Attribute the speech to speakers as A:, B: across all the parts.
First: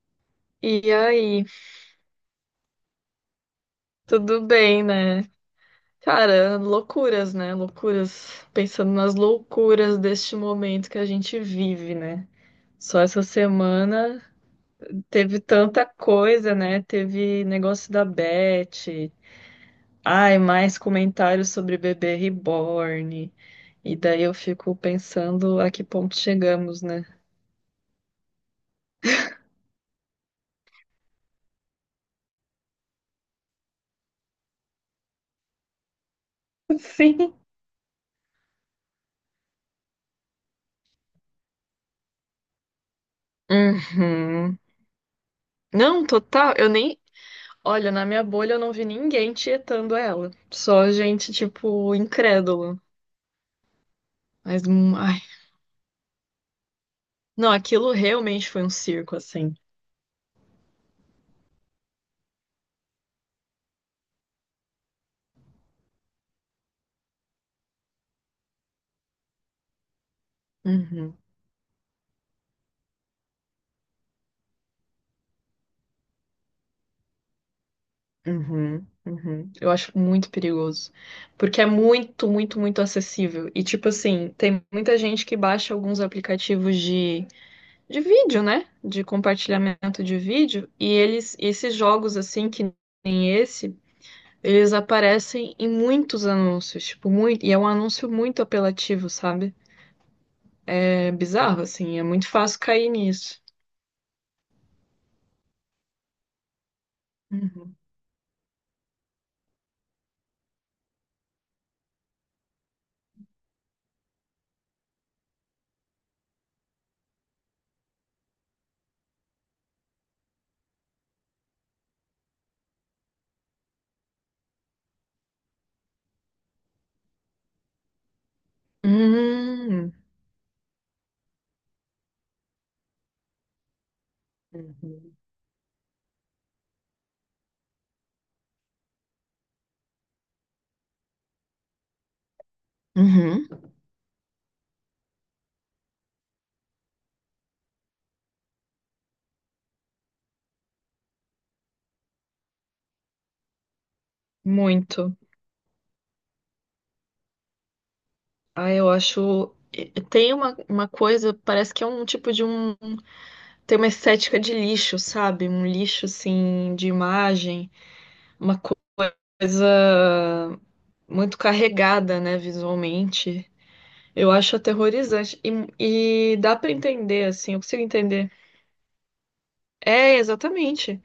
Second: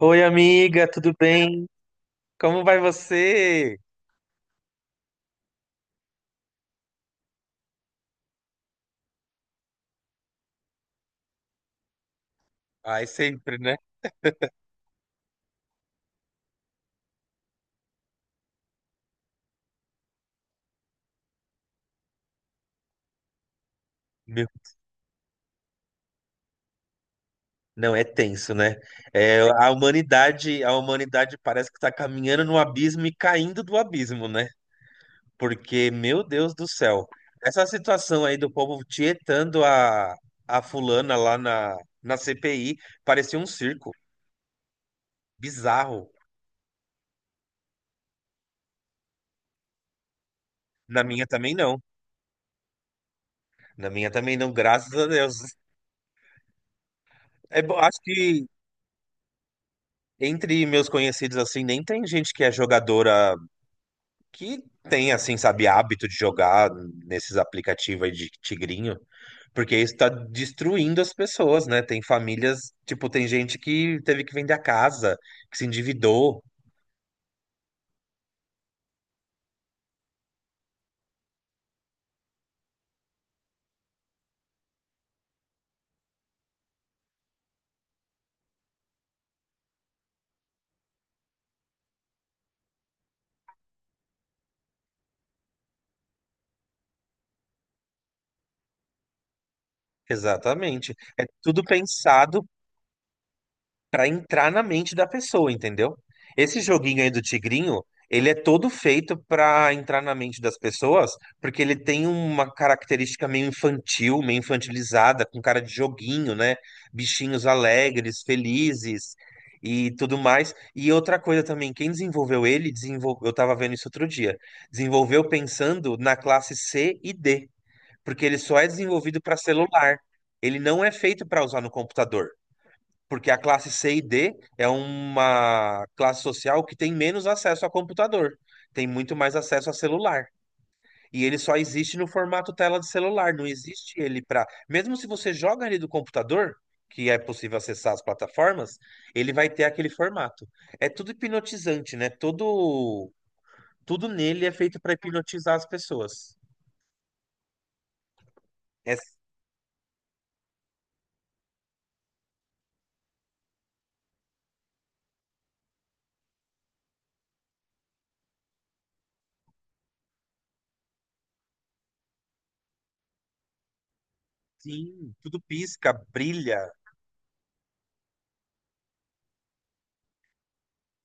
A: Oi, amiga,
B: E
A: tudo
B: aí,
A: bem? Como vai você?
B: tudo bem, né? Cara, loucuras, né? Loucuras. Pensando nas loucuras deste momento que a gente vive, né? Só
A: Ai,
B: essa
A: sempre, né?
B: semana teve tanta coisa, né? Teve negócio da Beth. Ai, mais comentários sobre bebê reborn. E daí eu
A: Meu,
B: fico pensando a que ponto chegamos, né?
A: não, é tenso, né? É, a humanidade parece que está caminhando no abismo e caindo do abismo, né? Porque, meu Deus do céu,
B: Sim.
A: essa situação aí do povo tietando a fulana lá na CPI parecia um circo
B: Uhum. Não,
A: bizarro.
B: total. Eu nem. Olha, na minha bolha eu não vi ninguém tietando ela. Só
A: Na minha
B: gente,
A: também não.
B: tipo, incrédula.
A: Na minha também não,
B: Mas,
A: graças a
B: ai.
A: Deus.
B: Não,
A: É, bom,
B: aquilo
A: acho que
B: realmente foi um circo, assim.
A: entre meus conhecidos, assim, nem tem gente que é jogadora que tem, assim, sabe, hábito de jogar nesses aplicativos aí de tigrinho, porque isso tá destruindo as
B: Uhum,
A: pessoas, né? Tem famílias, tipo, tem gente que teve que vender a casa, que se endividou.
B: uhum, uhum. Eu acho muito perigoso. Porque é muito, muito, muito acessível. E, tipo assim, tem muita gente que baixa alguns aplicativos de vídeo, né? De compartilhamento de vídeo. E eles, esses jogos, assim, que nem esse. Eles aparecem em muitos anúncios, tipo, muito, e é um anúncio muito apelativo, sabe?
A: Exatamente.
B: É
A: É tudo
B: bizarro, assim, é muito
A: pensado
B: fácil cair nisso.
A: pra entrar na mente da pessoa, entendeu? Esse joguinho aí do
B: Uhum.
A: Tigrinho, ele é todo feito pra entrar na mente das pessoas, porque ele tem uma característica meio infantil, meio infantilizada, com cara de joguinho, né? Bichinhos alegres, felizes e tudo mais. E outra coisa também, quem desenvolveu ele, desenvolveu, eu tava vendo isso outro dia, desenvolveu pensando na classe C e D, porque ele só é desenvolvido para
B: Hum.
A: celular. Ele não é feito para usar no computador porque a classe C e D é
B: Uhum.
A: uma classe social que tem menos acesso a computador, tem muito mais acesso a celular. E ele só existe no formato tela de celular, não
B: Uhum.
A: existe ele para. Mesmo se você joga ali do computador, que é possível acessar as plataformas, ele vai ter aquele formato. É tudo hipnotizante, né? Todo, tudo nele é feito para
B: Muito.
A: hipnotizar as pessoas.
B: Ah, eu
A: É
B: acho. Tem uma coisa, parece que é um tipo de um. Tem uma estética de lixo, sabe? Um lixo, assim, de imagem. Uma coisa muito carregada, né, visualmente. Eu acho
A: sim,
B: aterrorizante.
A: tudo pisca,
B: E dá
A: brilha.
B: pra entender, assim, eu consigo entender. É, exatamente.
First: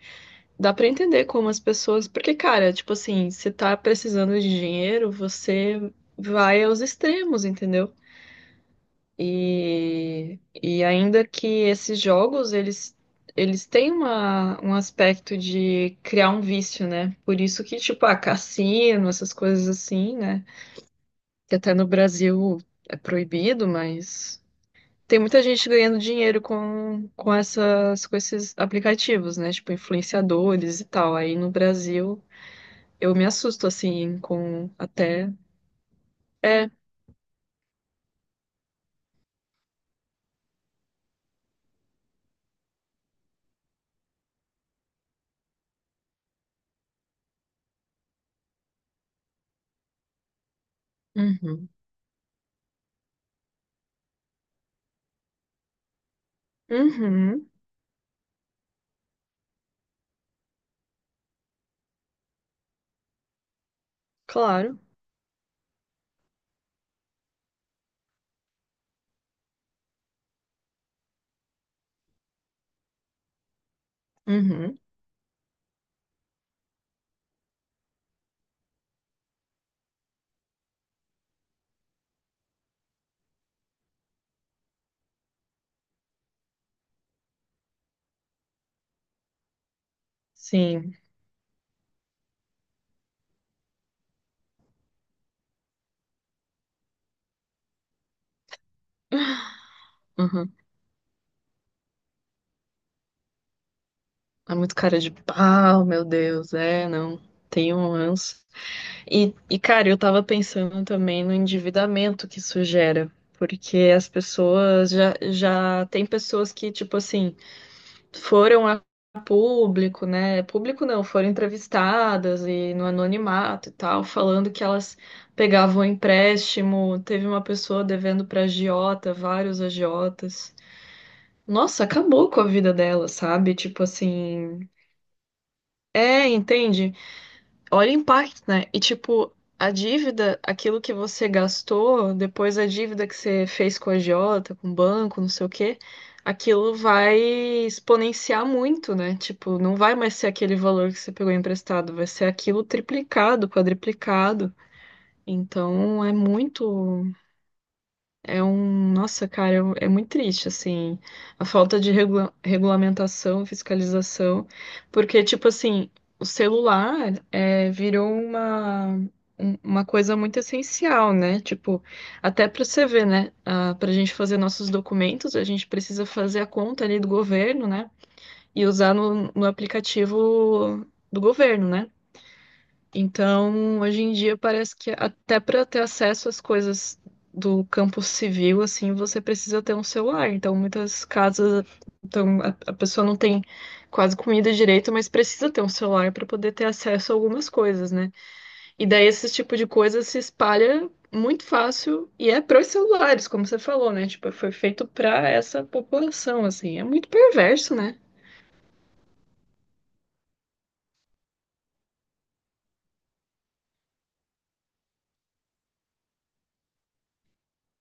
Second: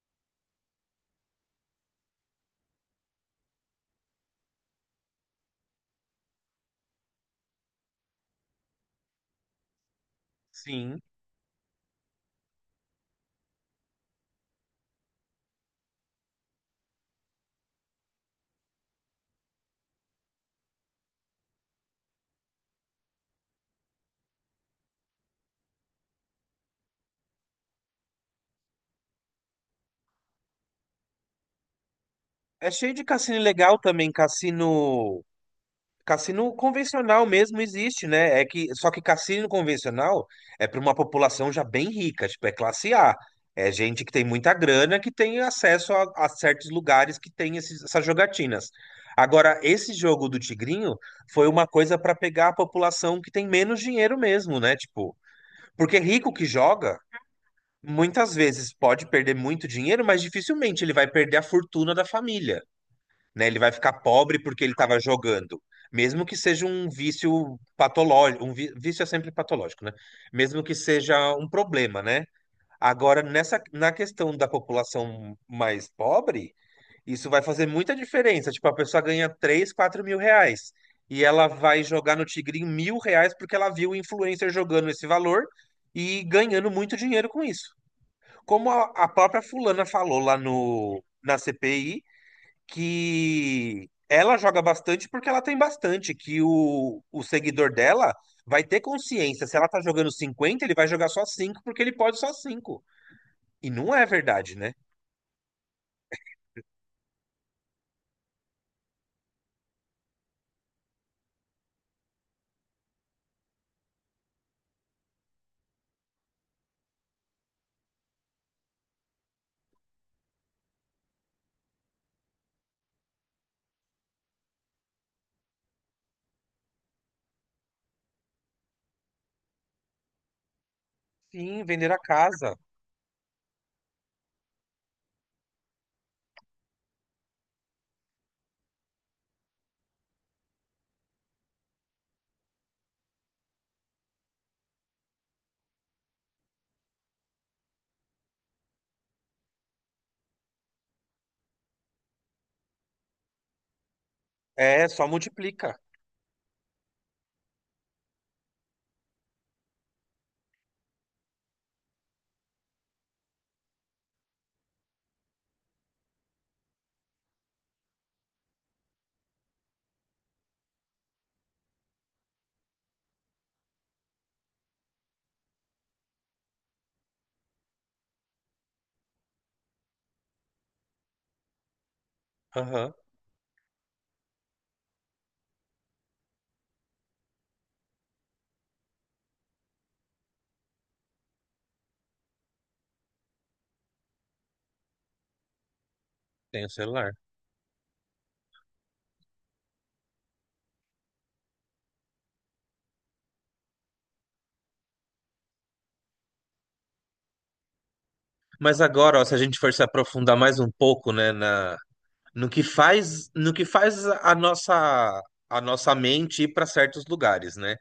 B: Dá pra entender como as pessoas. Porque, cara, tipo assim, se tá precisando de dinheiro, você vai aos extremos, entendeu? E
A: Sim.
B: ainda que esses jogos, eles têm um aspecto de criar um vício, né? Por isso que, tipo, ah, cassino, essas coisas assim, né? Que até no Brasil é proibido, mas. Tem muita gente ganhando dinheiro com esses aplicativos, né? Tipo, influenciadores e tal. Aí no Brasil,
A: É cheio de
B: eu me
A: cassino
B: assusto,
A: legal também,
B: assim, com
A: cassino.
B: até.
A: Cassino
B: É.
A: convencional mesmo existe, né? É que só que cassino convencional é para uma população já bem rica, tipo, é classe A. É gente que tem muita grana que tem acesso a certos lugares que tem essas jogatinas. Agora, esse jogo do Tigrinho foi uma
B: Uhum.
A: coisa para pegar a população que tem menos dinheiro mesmo, né? Tipo, porque rico que joga,
B: Uhum.
A: muitas vezes pode perder muito dinheiro, mas dificilmente ele vai perder a fortuna da família, né? Ele vai ficar pobre porque ele
B: Claro.
A: estava jogando. Mesmo que seja um vício patológico, um vício é sempre patológico, né? Mesmo que seja um problema, né? Agora, nessa, na questão da
B: Uhum.
A: população mais pobre, isso vai fazer muita diferença. Tipo, a pessoa ganha 3, 4 mil reais e ela vai jogar no Tigrinho 1 mil reais porque ela viu o influencer jogando esse valor e ganhando muito dinheiro com isso. Como a própria fulana falou lá
B: Sim.
A: no, na CPI, que ela joga bastante porque ela tem bastante, que o seguidor dela vai ter consciência. Se ela tá jogando
B: Uhum.
A: 50, ele vai jogar só 5 porque ele pode só cinco. E não é
B: É
A: verdade, né?
B: muito cara de pau, meu Deus. É, não. Tenho um ranço. E, cara, eu tava pensando também no endividamento que isso gera. Porque as pessoas já tem pessoas que, tipo assim, foram a público, né? Público não, foram entrevistadas e no anonimato e tal, falando que elas pegavam empréstimo. Teve uma pessoa devendo para agiota, vários agiotas.
A: Sim,
B: Nossa,
A: vender a
B: acabou com a
A: casa.
B: vida dela, sabe? Tipo assim, é, entende? Olha o impacto, né? E tipo, a dívida, aquilo que você gastou, depois a dívida que você fez com a agiota, com o banco, não sei o quê, aquilo vai exponenciar muito, né? Tipo, não vai mais ser aquele valor que você pegou emprestado, vai ser aquilo triplicado, quadriplicado.
A: É, só multiplica.
B: Então é muito, é um, nossa, cara, é muito triste, assim, a falta de regulamentação, fiscalização, porque, tipo assim, o celular é, virou uma coisa muito essencial, né? Tipo, até pra você ver, né? Ah, pra gente fazer nossos documentos, a gente precisa fazer a conta ali do governo, né? E usar no aplicativo do governo, né?
A: Aham,
B: Então, hoje em dia parece que até para ter acesso às coisas do campo civil, assim, você precisa ter um celular. Então, muitas casas, então a pessoa não tem quase comida direito, mas precisa ter um celular para poder
A: tem
B: ter
A: o celular.
B: acesso a algumas coisas, né? E daí esse tipo de coisa se espalha muito fácil e é pros celulares, como você falou, né? Tipo, foi feito para essa população, assim. É muito perverso, né?
A: Mas agora, ó, se a gente for se aprofundar mais um pouco, né, na, no que faz, no que faz a nossa mente ir para certos lugares, né?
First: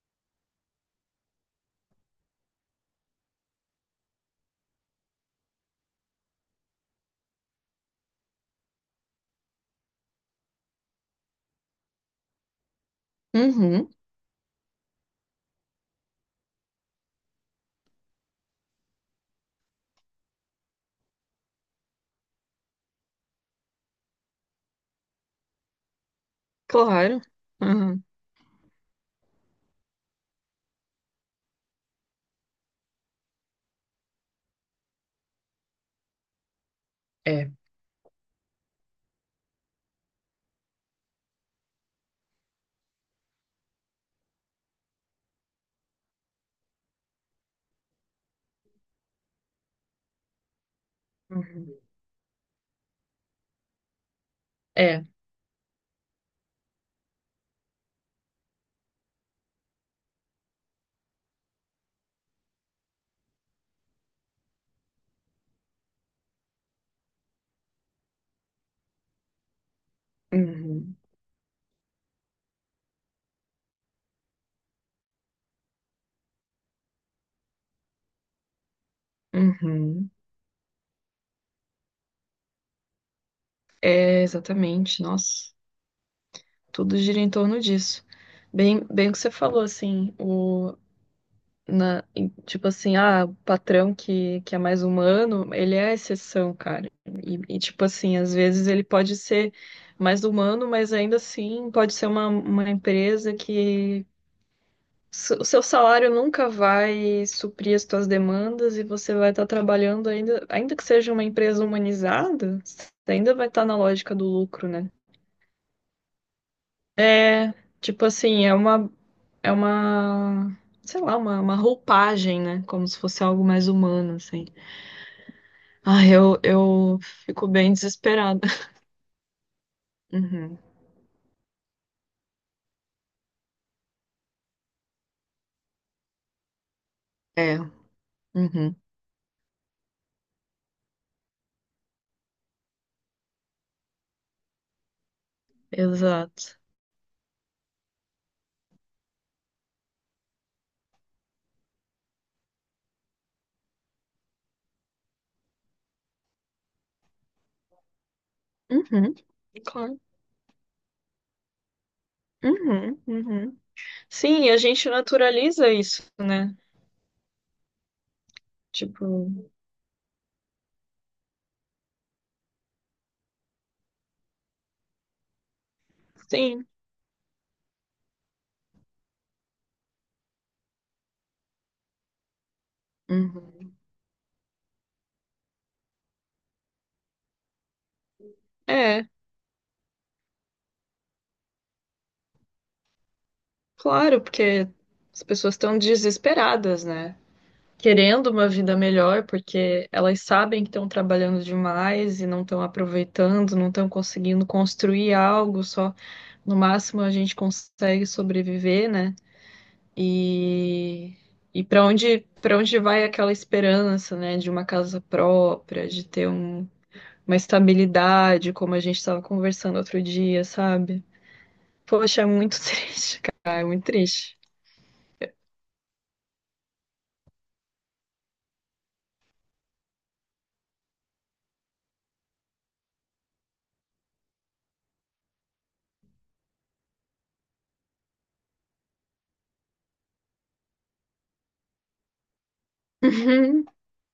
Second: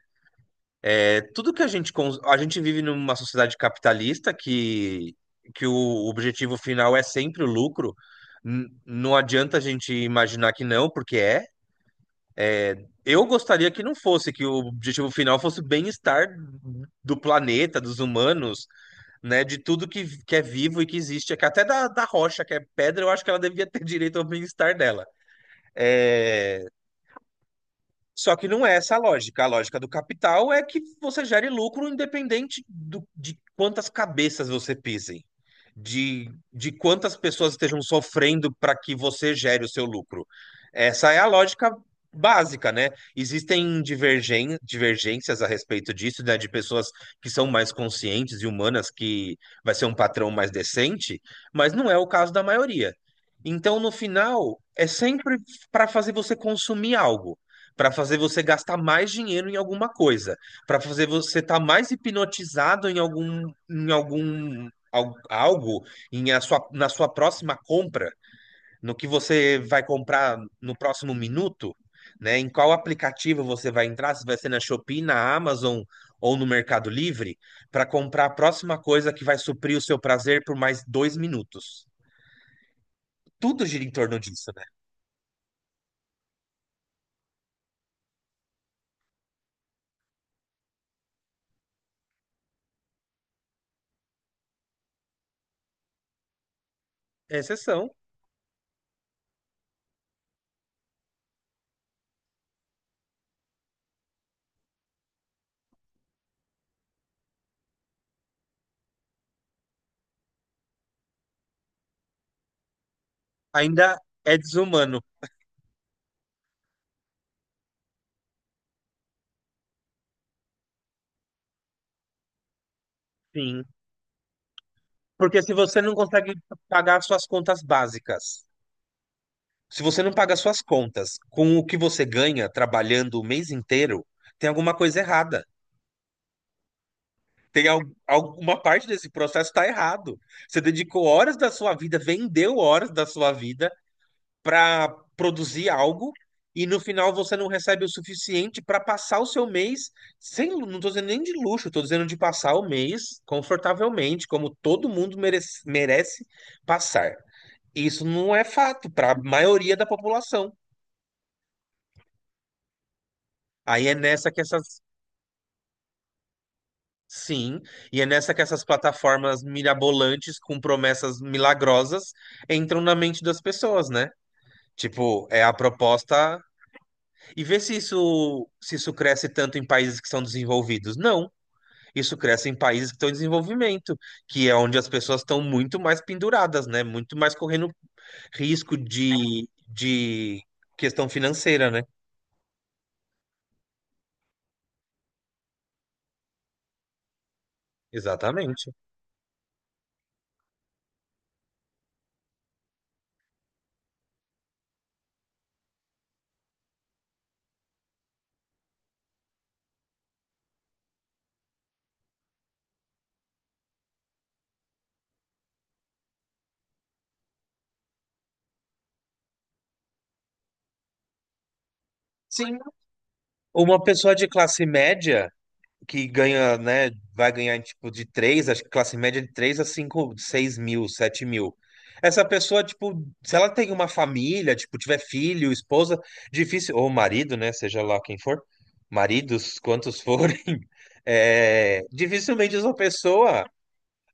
A: É, tudo que a gente vive numa sociedade capitalista que o objetivo final é sempre o lucro. Não adianta a gente imaginar que não, porque é. É, eu gostaria que
B: Uhum,
A: não fosse, que o objetivo final fosse o bem-estar do planeta, dos humanos, né, de tudo que é vivo e que existe, que até da, da rocha, que é pedra, eu acho que ela devia ter direito ao bem-estar dela.
B: claro. Uhum.
A: Só que não é essa a lógica. A lógica do capital é que você gere lucro independente de quantas cabeças você pisem, de quantas
B: É.
A: pessoas estejam sofrendo para que você gere o seu lucro. Essa é a lógica básica, né? Existem divergências a respeito disso, né? De pessoas que são mais conscientes e humanas, que vai ser um patrão mais decente, mas
B: Uhum.
A: não é o caso da maioria. Então, no final, é
B: É.
A: sempre para fazer você consumir algo, para fazer você gastar mais dinheiro em alguma coisa, para fazer você estar mais hipnotizado em algum, em algo, em a sua, na sua próxima compra, no que você vai comprar no
B: Uhum.
A: próximo minuto, né? Em qual aplicativo você vai entrar, se vai ser na Shopee, na Amazon ou no Mercado Livre, para comprar a próxima coisa que vai suprir o seu
B: Uhum.
A: prazer por mais dois minutos. Tudo gira em torno
B: É,
A: disso, né?
B: exatamente. Nossa, tudo gira em torno disso. Bem, bem o que você falou, assim, tipo assim, ah, o patrão que é mais humano, ele é a exceção, cara.
A: É
B: E, tipo
A: exceção.
B: assim, às vezes ele pode ser mais humano, mas ainda assim pode ser uma, empresa que o seu salário nunca vai suprir as suas demandas e você vai estar trabalhando ainda, ainda que seja uma empresa humanizada, você ainda vai estar na
A: Ainda
B: lógica do
A: é
B: lucro, né?
A: desumano.
B: É, tipo assim, é uma, sei lá, uma roupagem, né? Como se fosse algo
A: Sim.
B: mais humano, assim.
A: Porque se você não
B: Ah,
A: consegue
B: eu
A: pagar suas
B: fico
A: contas
B: bem desesperada.
A: básicas, se você não paga
B: Uhum.
A: suas contas com o que você ganha trabalhando o mês inteiro, tem alguma coisa errada.
B: É,
A: Tem alguma
B: uhum.
A: parte desse processo está errado. Você dedicou horas da sua vida, vendeu horas da sua vida para produzir algo
B: Exato.
A: e no final você não recebe o suficiente para passar o seu mês sem, não estou dizendo nem de luxo, estou dizendo de passar o mês confortavelmente, como todo mundo merece passar. Isso não é fato para
B: Uhum.
A: a maioria da
B: Claro.
A: população.
B: Uhum, uhum.
A: Aí é nessa que
B: Sim, a
A: essas.
B: gente naturaliza isso, né?
A: Sim, e é nessa que essas
B: Tipo,
A: plataformas mirabolantes com promessas milagrosas entram na mente das pessoas, né? Tipo, é a proposta.
B: sim.
A: E vê se isso cresce tanto em países que são desenvolvidos. Não. Isso cresce em países que estão em
B: Uhum.
A: desenvolvimento, que é onde as pessoas estão muito mais penduradas, né? Muito mais correndo risco
B: É,
A: de questão financeira, né?
B: claro, porque as pessoas estão desesperadas, né? Querendo uma
A: Exatamente.
B: vida melhor, porque elas sabem que estão trabalhando demais e não estão aproveitando, não estão conseguindo construir algo, só no máximo a gente consegue sobreviver, né? E, e para onde vai aquela esperança, né, de uma casa própria, de ter uma estabilidade, como a gente estava conversando outro dia, sabe? Poxa, é
A: Sim,
B: muito triste, cara, é
A: uma
B: muito
A: pessoa de
B: triste.
A: classe média que ganha, né, vai ganhar tipo de três, acho que classe média de 3 a 5, 6 mil, 7 mil. Essa pessoa, tipo, se ela tem uma família, tipo, tiver filho, esposa, difícil, ou marido, né, seja lá quem for, maridos, quantos forem, é, dificilmente essa pessoa
B: Uhum,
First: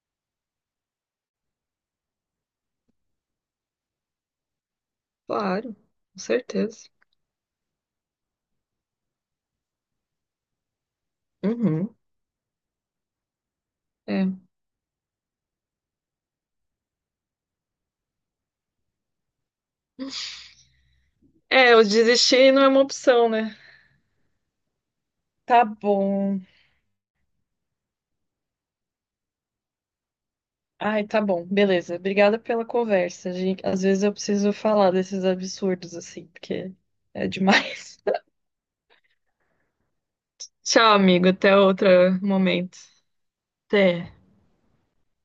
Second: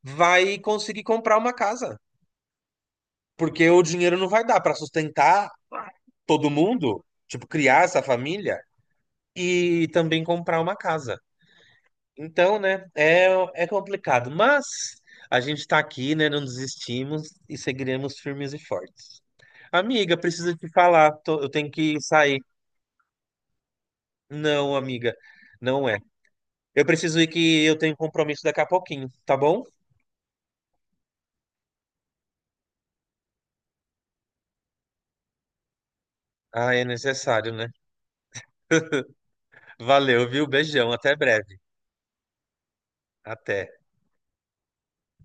A: vai conseguir comprar uma casa, porque o dinheiro não vai dar para sustentar
B: claro, com
A: todo
B: certeza.
A: mundo, tipo, criar essa família e também comprar uma casa.
B: Uhum.
A: Então, né, é, é complicado,
B: É,
A: mas a gente está aqui, né, não desistimos e seguiremos firmes e fortes. Amiga, preciso te falar, eu tenho
B: é, eu
A: que sair.
B: desistir não é uma opção, né?
A: Não, amiga,
B: Tá
A: não é.
B: bom.
A: Eu preciso ir que eu tenho compromisso daqui a pouquinho, tá bom?
B: Ai, tá bom. Beleza. Obrigada pela conversa. Gente, às vezes eu preciso falar desses absurdos assim,
A: Ah,
B: porque
A: é
B: é
A: necessário, né?
B: demais.
A: Valeu, viu? Beijão,
B: Tchau,
A: até
B: amigo. Até
A: breve.
B: outro momento.
A: Até.
B: Até.